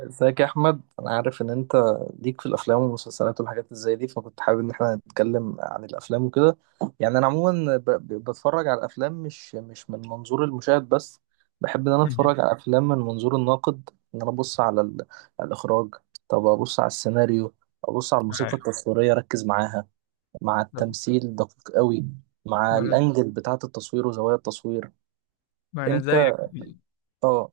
ازيك يا احمد؟ انا عارف ان انت ليك في الافلام والمسلسلات والحاجات اللي زي دي، فكنت حابب ان احنا نتكلم عن الافلام وكده. يعني انا عموما بتفرج على الافلام مش من منظور المشاهد بس. بحب ان انا مهم. اتفرج على الافلام من منظور الناقد، ان انا ابص على على الاخراج، طب ابص على السيناريو، ابص على الموسيقى يعني التصويريه اركز معاها، مع التمثيل دقيق قوي، مع ما انا الانجل بتاعه التصوير وزوايا التصوير. ما أنا انت؟ زيك، اه.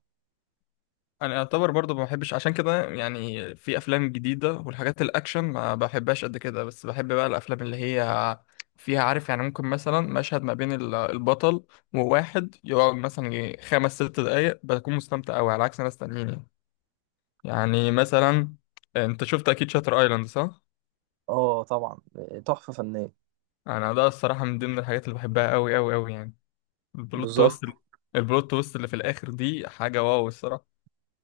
انا اعتبر برضو ما بحبش عشان كده. يعني في افلام جديده والحاجات الاكشن ما بحبهاش قد كده، بس بحب بقى الافلام اللي هي فيها، عارف؟ يعني ممكن مثلا مشهد ما بين البطل وواحد، يقعد مثلا يجي خمس ست دقايق بكون مستمتع قوي، على عكس ناس تانيين. يعني مثلا انت شفت اكيد شاتر ايلاند، صح؟ اه طبعا، تحفه فنيه. انا ده الصراحه من ضمن الحاجات اللي بحبها قوي قوي قوي يعني. البلوت بالظبط. تويست. البلوت تويست اللي في الاخر دي حاجه واو الصراحه.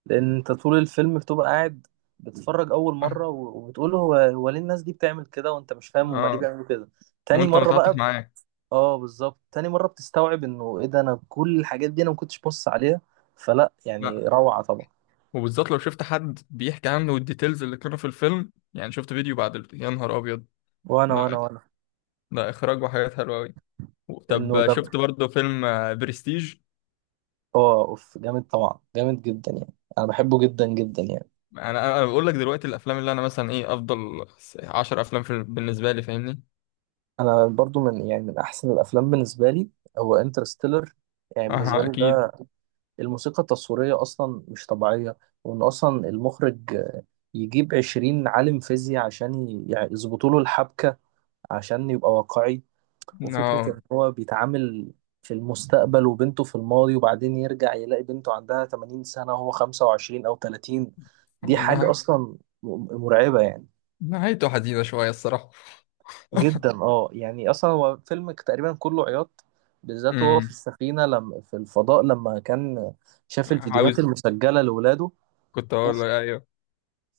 لان انت طول الفيلم بتبقى قاعد بتتفرج اول مره وبتقول هو ليه الناس دي بتعمل كده وانت مش فاهم هما ليه اه، بيعملوا كده. تاني وانت مره بقى متعاطف معاه. اه بالظبط، تاني مره بتستوعب انه ايه ده، انا كل الحاجات دي انا ما كنتش بص عليها. فلا يعني لا. روعه طبعا. وبالذات لو شفت حد بيحكي عنه والديتيلز اللي كانوا في الفيلم، يعني شفت فيديو بعد يا نهار ابيض! وانا لا وانا وانا لا، اخراج وحاجات حلوه قوي. انه طب شفت لم. برضه فيلم برستيج؟ اه اوف، جامد طبعا، جامد جدا يعني، انا بحبه جدا جدا يعني. انا بقول لك دلوقتي، الافلام اللي انا مثلا ايه افضل 10 افلام في بالنسبه لي، فاهمني؟ انا برضو من يعني من احسن الافلام بالنسبه لي هو انترستيلر. يعني بالنسبه اه لي ده، اكيد. الموسيقى التصويرية أصلا مش طبيعية. وإن أصلا المخرج يجيب 20 عالم فيزياء عشان يعني يظبطوا له الحبكة عشان يبقى واقعي. اه وفكرة إن هو بيتعامل في المستقبل وبنته في الماضي وبعدين يرجع يلاقي بنته عندها 80 سنة وهو 25 أو 30. دي حاجة والله، أصلا مرعبة يعني. نهايته حزينه شويه الصراحه. جدا يعني، أصلا هو فيلم تقريبا كله عياط، بالذات هو في امم السفينة، لما في الفضاء لما كان شاف الفيديوهات عاوز المسجلة لولاده، كنت اقول لك ايوه،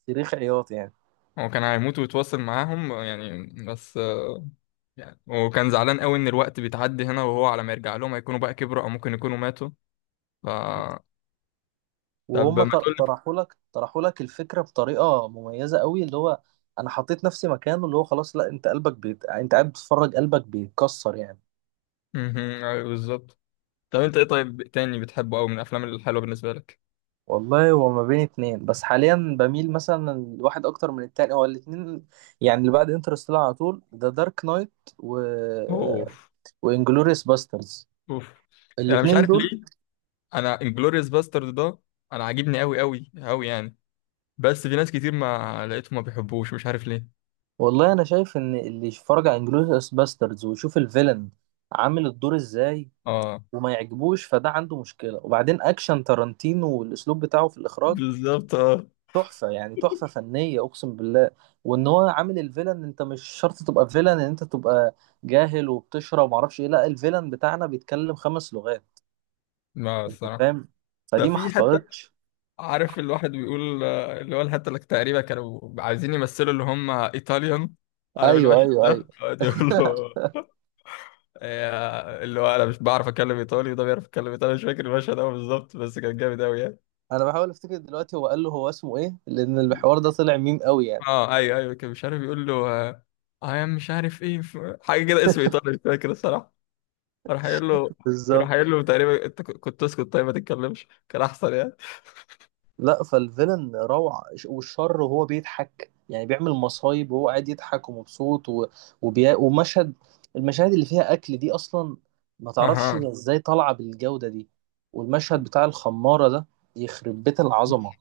صريخ عياط يعني. هو كان هيموت ويتواصل معاهم يعني، بس يعني وكان زعلان قوي ان الوقت بيتعدي هنا، وهو على ما يرجع لهم هيكونوا بقى كبروا او ممكن يكونوا ماتوا. ف طب وهم ما تقول لك. طرحوا لك، طرحوا لك الفكره بطريقه مميزه قوي، اللي هو انا حطيت نفسي مكانه، اللي هو خلاص لا انت قلبك بيت، انت قاعد بتتفرج قلبك بيتكسر يعني. مهم، أيوة بالظبط. طب انت ايه طيب تاني بتحبه قوي من الافلام الحلوه بالنسبه لك؟ والله هو ما بين اتنين، بس حاليا بميل مثلا الواحد اكتر من التاني، هو الاتنين يعني اللي بعد انترستيلر على طول، ذا دارك نايت، و اوف وانجلوريوس باسترز، اوف. يعني مش الاتنين عارف دول. ليه، انا انجلوريوس باسترد ده انا عاجبني قوي قوي قوي يعني. بس في ناس كتير ما لقيتهم ما بيحبوش، مش عارف ليه. والله انا شايف ان اللي يتفرج على انجلوريوس باسترز ويشوف الفيلن عامل الدور ازاي اه وما يعجبوش، فده عنده مشكلة. وبعدين أكشن تارانتينو والأسلوب بتاعه في الإخراج، بالظبط اه. تحفة يعني، تحفة فنية أقسم بالله. وإن هو عامل الفيلن، أنت مش شرط تبقى فيلن إن أنت تبقى جاهل وبتشرب ومعرفش إيه، لا، الفيلن بتاعنا بيتكلم 5 لغات. ما أنت الصراحه فاهم؟ ده فدي ما في حتى، حصلتش. عارف الواحد بيقول اللي هو الحتة اللي تقريبا كانوا عايزين يمثلوا اللي هم ايطاليان، عارف ايوه المشهد ايوه ايوه. ده؟ يقعد يقول له اللي هو انا مش بعرف اتكلم ايطالي وده بيعرف يتكلم ايطالي. مش فاكر المشهد قوي بالظبط، بس كان جامد قوي يعني. انا بحاول افتكر دلوقتي هو قال له هو اسمه ايه، لان الحوار ده طلع ميم قوي يعني. اه ايوه ايوه، كان مش عارف يقول له اي ام، مش عارف ايه، حاجه كده اسم ايطالي، مش فاكر الصراحه. راح قايل له راح بالظبط. قايل له تقريبا، انت كنت اسكت طيب ما تتكلمش كان احسن يعني. لا، فالفيلن روعة، والشر وهو بيضحك يعني، بيعمل مصايب وهو قاعد يضحك ومبسوط ومشهد، المشاهد اللي فيها أكل دي أصلا ما تعرفش اها هي إزاي طالعة بالجودة دي. والمشهد بتاع الخمارة ده يخرب بيت العظمة،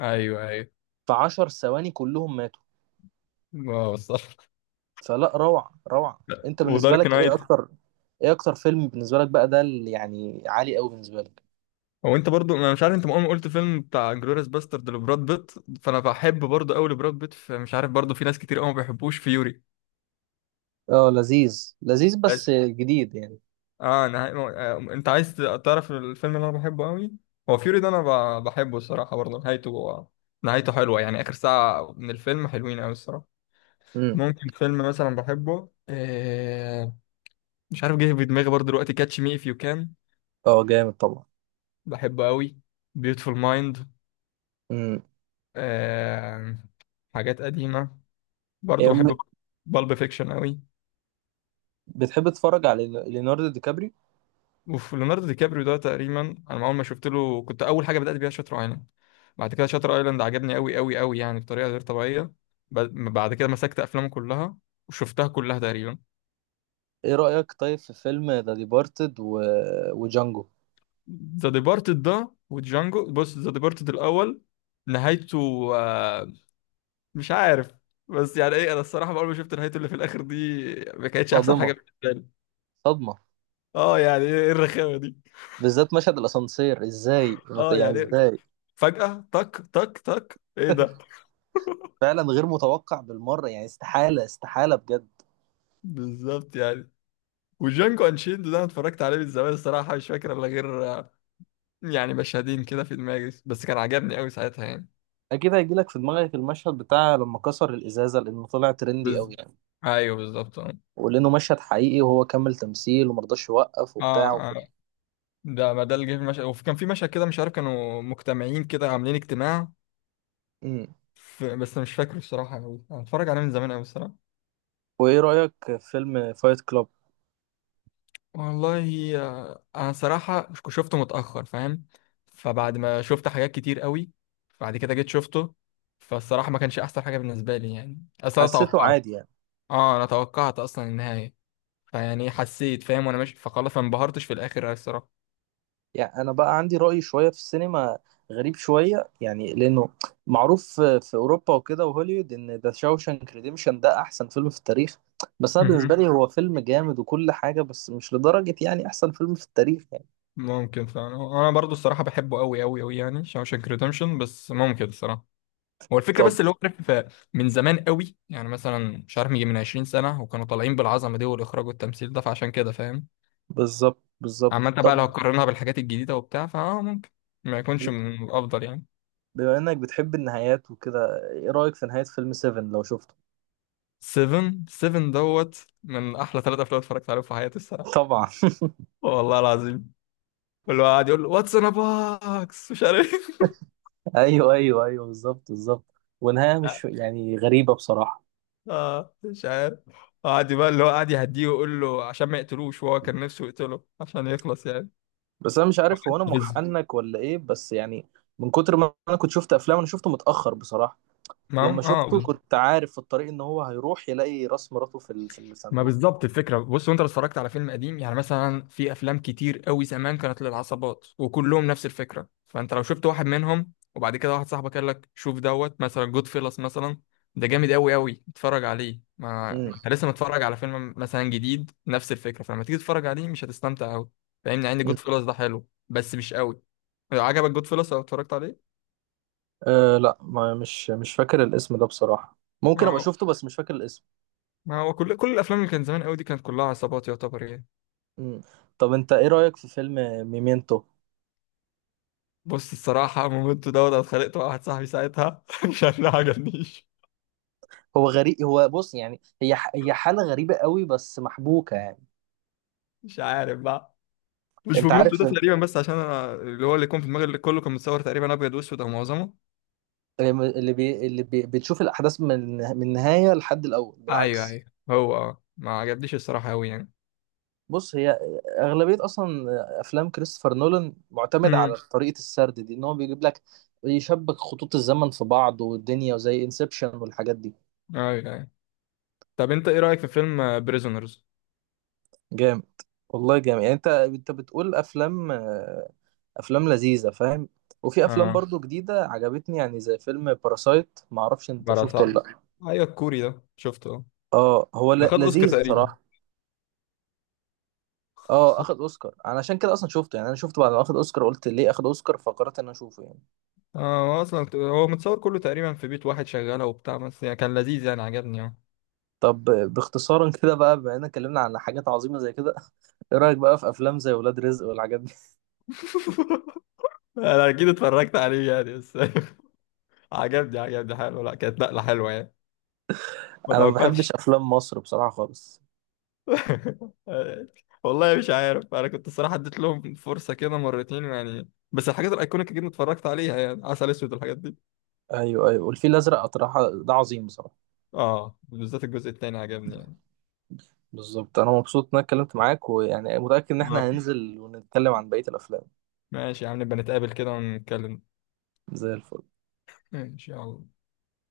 ايوه ايوه. في 10 ثواني كلهم ماتوا. اه صح، فلا روعة، روعة. أنت بالنسبة ودارك لك إيه نايت. أكتر، إيه أكتر فيلم بالنسبة لك بقى ده اللي يعني عالي أوي بالنسبة لك؟ هو انت برضو، انا مش عارف انت مؤمن، قلت فيلم بتاع جلوريس باسترد لبراد بيت، فانا بحب برضو قوي لبراد بيت، فمش عارف برضو في ناس كتير قوي ما بيحبوش فيوري اه لذيذ لذيذ بس. بس جديد يعني. اه، انا انت عايز تعرف الفيلم اللي انا بحبه قوي، هو فيوري ده، انا بحبه الصراحه، برضو نهايته حلوه يعني، اخر ساعه من الفيلم حلوين قوي الصراحه. امم. ممكن فيلم مثلا بحبه، مش عارف، جه في دماغي برضو دلوقتي كاتش مي اف يو كان، اه جامد طبعا. بحبه قوي. بيوتفول مايند. امم. آه حاجات قديمه برضه بحب، بالب فيكشن قوي. بتحب تتفرج على ليوناردو دي كابري؟ وفي ليوناردو دي كابريو ده تقريبا، انا ما اول ما شفت له كنت اول حاجه بدات بيها شاتر ايلاند. بعد كده شاتر ايلاند عجبني قوي قوي قوي يعني بطريقه غير طبيعيه. بعد كده مسكت افلامه كلها وشفتها كلها تقريبا. ايه رأيك طيب في فيلم ذا ديبارتد وجانجو؟ ذا ديبارتد ده وجانجو، بص ذا ديبارتد الاول، نهايته، آه، مش عارف. بس يعني ايه، انا الصراحه اول ما شفت نهايته اللي في الاخر دي ما كانتش احسن حاجه صادمة، بالنسبه لي. صدمة. اه، يعني ايه الرخامه دي؟ بالذات مشهد الأسانسير، ازاي اه يعني؟ يعني إيه؟ ازاي؟ فجاه تك تك تك ايه ده؟ فعلا غير متوقع بالمرة يعني، استحالة استحالة بجد. بالظبط يعني. وجانجو انشيلد ده انا اتفرجت عليه من زمان الصراحه، مش فاكر الا غير يعني مشهدين كده في دماغي، بس كان عجبني قوي ساعتها يعني. أكيد هيجيلك في دماغك المشهد بتاع لما كسر الإزازة، لأنه طلع ترندي بز... قوي يعني. ايوه بالظبط اه. ولأنه مشهد حقيقي وهو كمل تمثيل ومرضاش يوقف وبتاع اه آه. وكده. ده ما ده اللي جه في المشهد. وكان في مشهد كده مش عارف، كانوا مجتمعين كده عاملين اجتماع، امم. بس مش فاكره الصراحه قوي، انا اتفرج عليه من زمان قوي الصراحه. وإيه رأيك في فيلم فايت كلاب؟ والله انا صراحه شفته متاخر، فاهم؟ فبعد ما شفت حاجات كتير قوي، بعد كده جيت شفته، فالصراحه ما كانش احسن حاجه بالنسبه لي يعني. اصل انا حسيته توقعت عادي يعني. اه انا توقعت اصلا النهايه. فيعني حسيت فاهم وانا ماشي، فخلاص ما انبهرتش في الاخر أوي الصراحه. يعني انا بقى عندي رأي شوية في السينما غريب شوية، يعني لانه معروف في اوروبا وكده وهوليوود ان ذا شاوشانك ريديمشن ده احسن فيلم في التاريخ، بس انا بالنسبة مهم. لي هو فيلم جامد وكل حاجة بس مش لدرجة يعني احسن فيلم في التاريخ يعني. ممكن فعلا، هو انا برضو الصراحه بحبه قوي قوي قوي يعني شاوشانك ريدمشن، بس ممكن الصراحه هو الفكره طب بس اللي هو، عارف، من زمان قوي، يعني مثلا مش عارف يجي من 20 سنه، وكانوا طالعين بالعظمه دي والاخراج والتمثيل ده، فعشان كده فاهم. بالظبط، عامه بالظبط. بقى، لو طب هتقارنها بالحاجات الجديده وبتاع، فاه ممكن ما يكونش من الافضل يعني. بما انك بتحب النهايات وكده، ايه رأيك في نهاية فيلم 7 لو شفته؟ 7 دوت، من احلى ثلاثة افلام اتفرجت عليهم في حياتي الصراحه، طبعا. والله العظيم. كله قاعد يقول له واتس ان باكس، مش عارف. ايوه ايوه ايوه، بالظبط بالظبط. ونهاية مش يعني غريبة بصراحة. اه مش عارف، قعد بقى اللي هو قعد يهديه ويقول له عشان ما يقتلوش، وهو كان نفسه يقتله عشان يخلص يعني. بس انا مش عارف هو انا بز محنك ولا ايه، بس يعني من كتر ما انا كنت شفت افلام انا شفته متاخر بصراحه. ما لما هو شفته اه. كنت عارف في الطريق ان هو هيروح يلاقي راس مراته في في ما الصندوق. بالظبط الفكره، بص، وانت لو اتفرجت على فيلم قديم يعني، مثلا في افلام كتير قوي زمان كانت للعصابات وكلهم نفس الفكره، فانت لو شفت واحد منهم وبعد كده واحد صاحبك قال لك شوف دوت مثلا جود فيلس مثلا، ده جامد قوي قوي اتفرج عليه، ما امم. انت لسه متفرج على فيلم مثلا جديد نفس الفكره، فلما تيجي تتفرج عليه مش هتستمتع قوي، فاهمني؟ عندي أمم. جود فيلس ده حلو بس مش قوي. لو عجبك جود فيلس او اتفرجت عليه، آه لا، ما مش فاكر الاسم ده بصراحه، ممكن ما ابقى هو شفته بس مش فاكر الاسم. ما هو كل الافلام اللي كانت زمان قوي دي كانت كلها عصابات يعتبر يعني. امم. طب انت ايه رايك في فيلم ميمنتو؟ بص الصراحة، مومنتو دوت أنا اتخانقت مع واحد صاحبي ساعتها عشان ما عجبنيش. هو غريب، هو بص يعني هي هي حاله غريبه قوي بس محبوكه يعني. مش عارف بقى، مش انت مومنتو عارف، ده تقريبا، بس عشان أنا اللي هو اللي يكون في دماغي اللي كله كان متصور تقريبا أبيض وأسود أو معظمه. بتشوف الاحداث من النهايه لحد الاول أيوه بالعكس. أيوه. هو آه. ما عجبنيش الصراحة أوي يعني. بص، هي اغلبيه اصلا افلام كريستوفر نولان معتمده على امم طريقه السرد دي، ان هو بيجيب لك يشبك خطوط الزمن في بعض والدنيا، وزي انسبشن والحاجات دي. أيوه أيوه. طب أنت إيه رأيك في فيلم بريزونرز؟ جامد، والله جامد يعني. انت، انت بتقول افلام افلام لذيذه فاهم. وفي افلام آه برضو جديده عجبتني، يعني زي فيلم باراسايت، ما اعرفش انت شفته ولا براسات، لا. أيوه الكوري ده شفته آه. اه هو ده خد أوسكار لذيذ تقريبا. بصراحه. اه اخد اوسكار، انا عشان كده اصلا شفته يعني، انا شفته بعد ما اخد اوسكار، قلت ليه اخد اوسكار فقررت ان أنا اشوفه يعني. هو أصلا هو متصور كله تقريبا في بيت واحد شغالة وبتاع، بس يعني كان لذيذ يعني عجبني آه. طب باختصارا كده بقى، بما اننا اتكلمنا عن حاجات عظيمه زي كده، ايه رايك بقى في افلام زي ولاد رزق والحاجات دي؟ انا اكيد اتفرجت عليه يعني بس. عجبني حلو، لا كانت نقلة حلوة يعني. ما انا ما بحبش توقعتش. افلام مصر بصراحه خالص. والله مش عارف، انا كنت الصراحة اديت لهم فرصة كده مرتين يعني، بس الحاجات الايكونيك جدا اتفرجت عليها يعني، عسل اسود والحاجات دي. ايوه ايوه، والفيل الازرق اطرحه ده عظيم بصراحه. اه بالذات الجزء التاني عجبني يعني. بالظبط، انا مبسوط ان انا اتكلمت معاك ويعني متاكد ان آه. احنا هننزل ونتكلم عن بقيه الافلام. ماشي يا عم، نبقى نتقابل كده ونتكلم، زي الفل. ان شاء الله.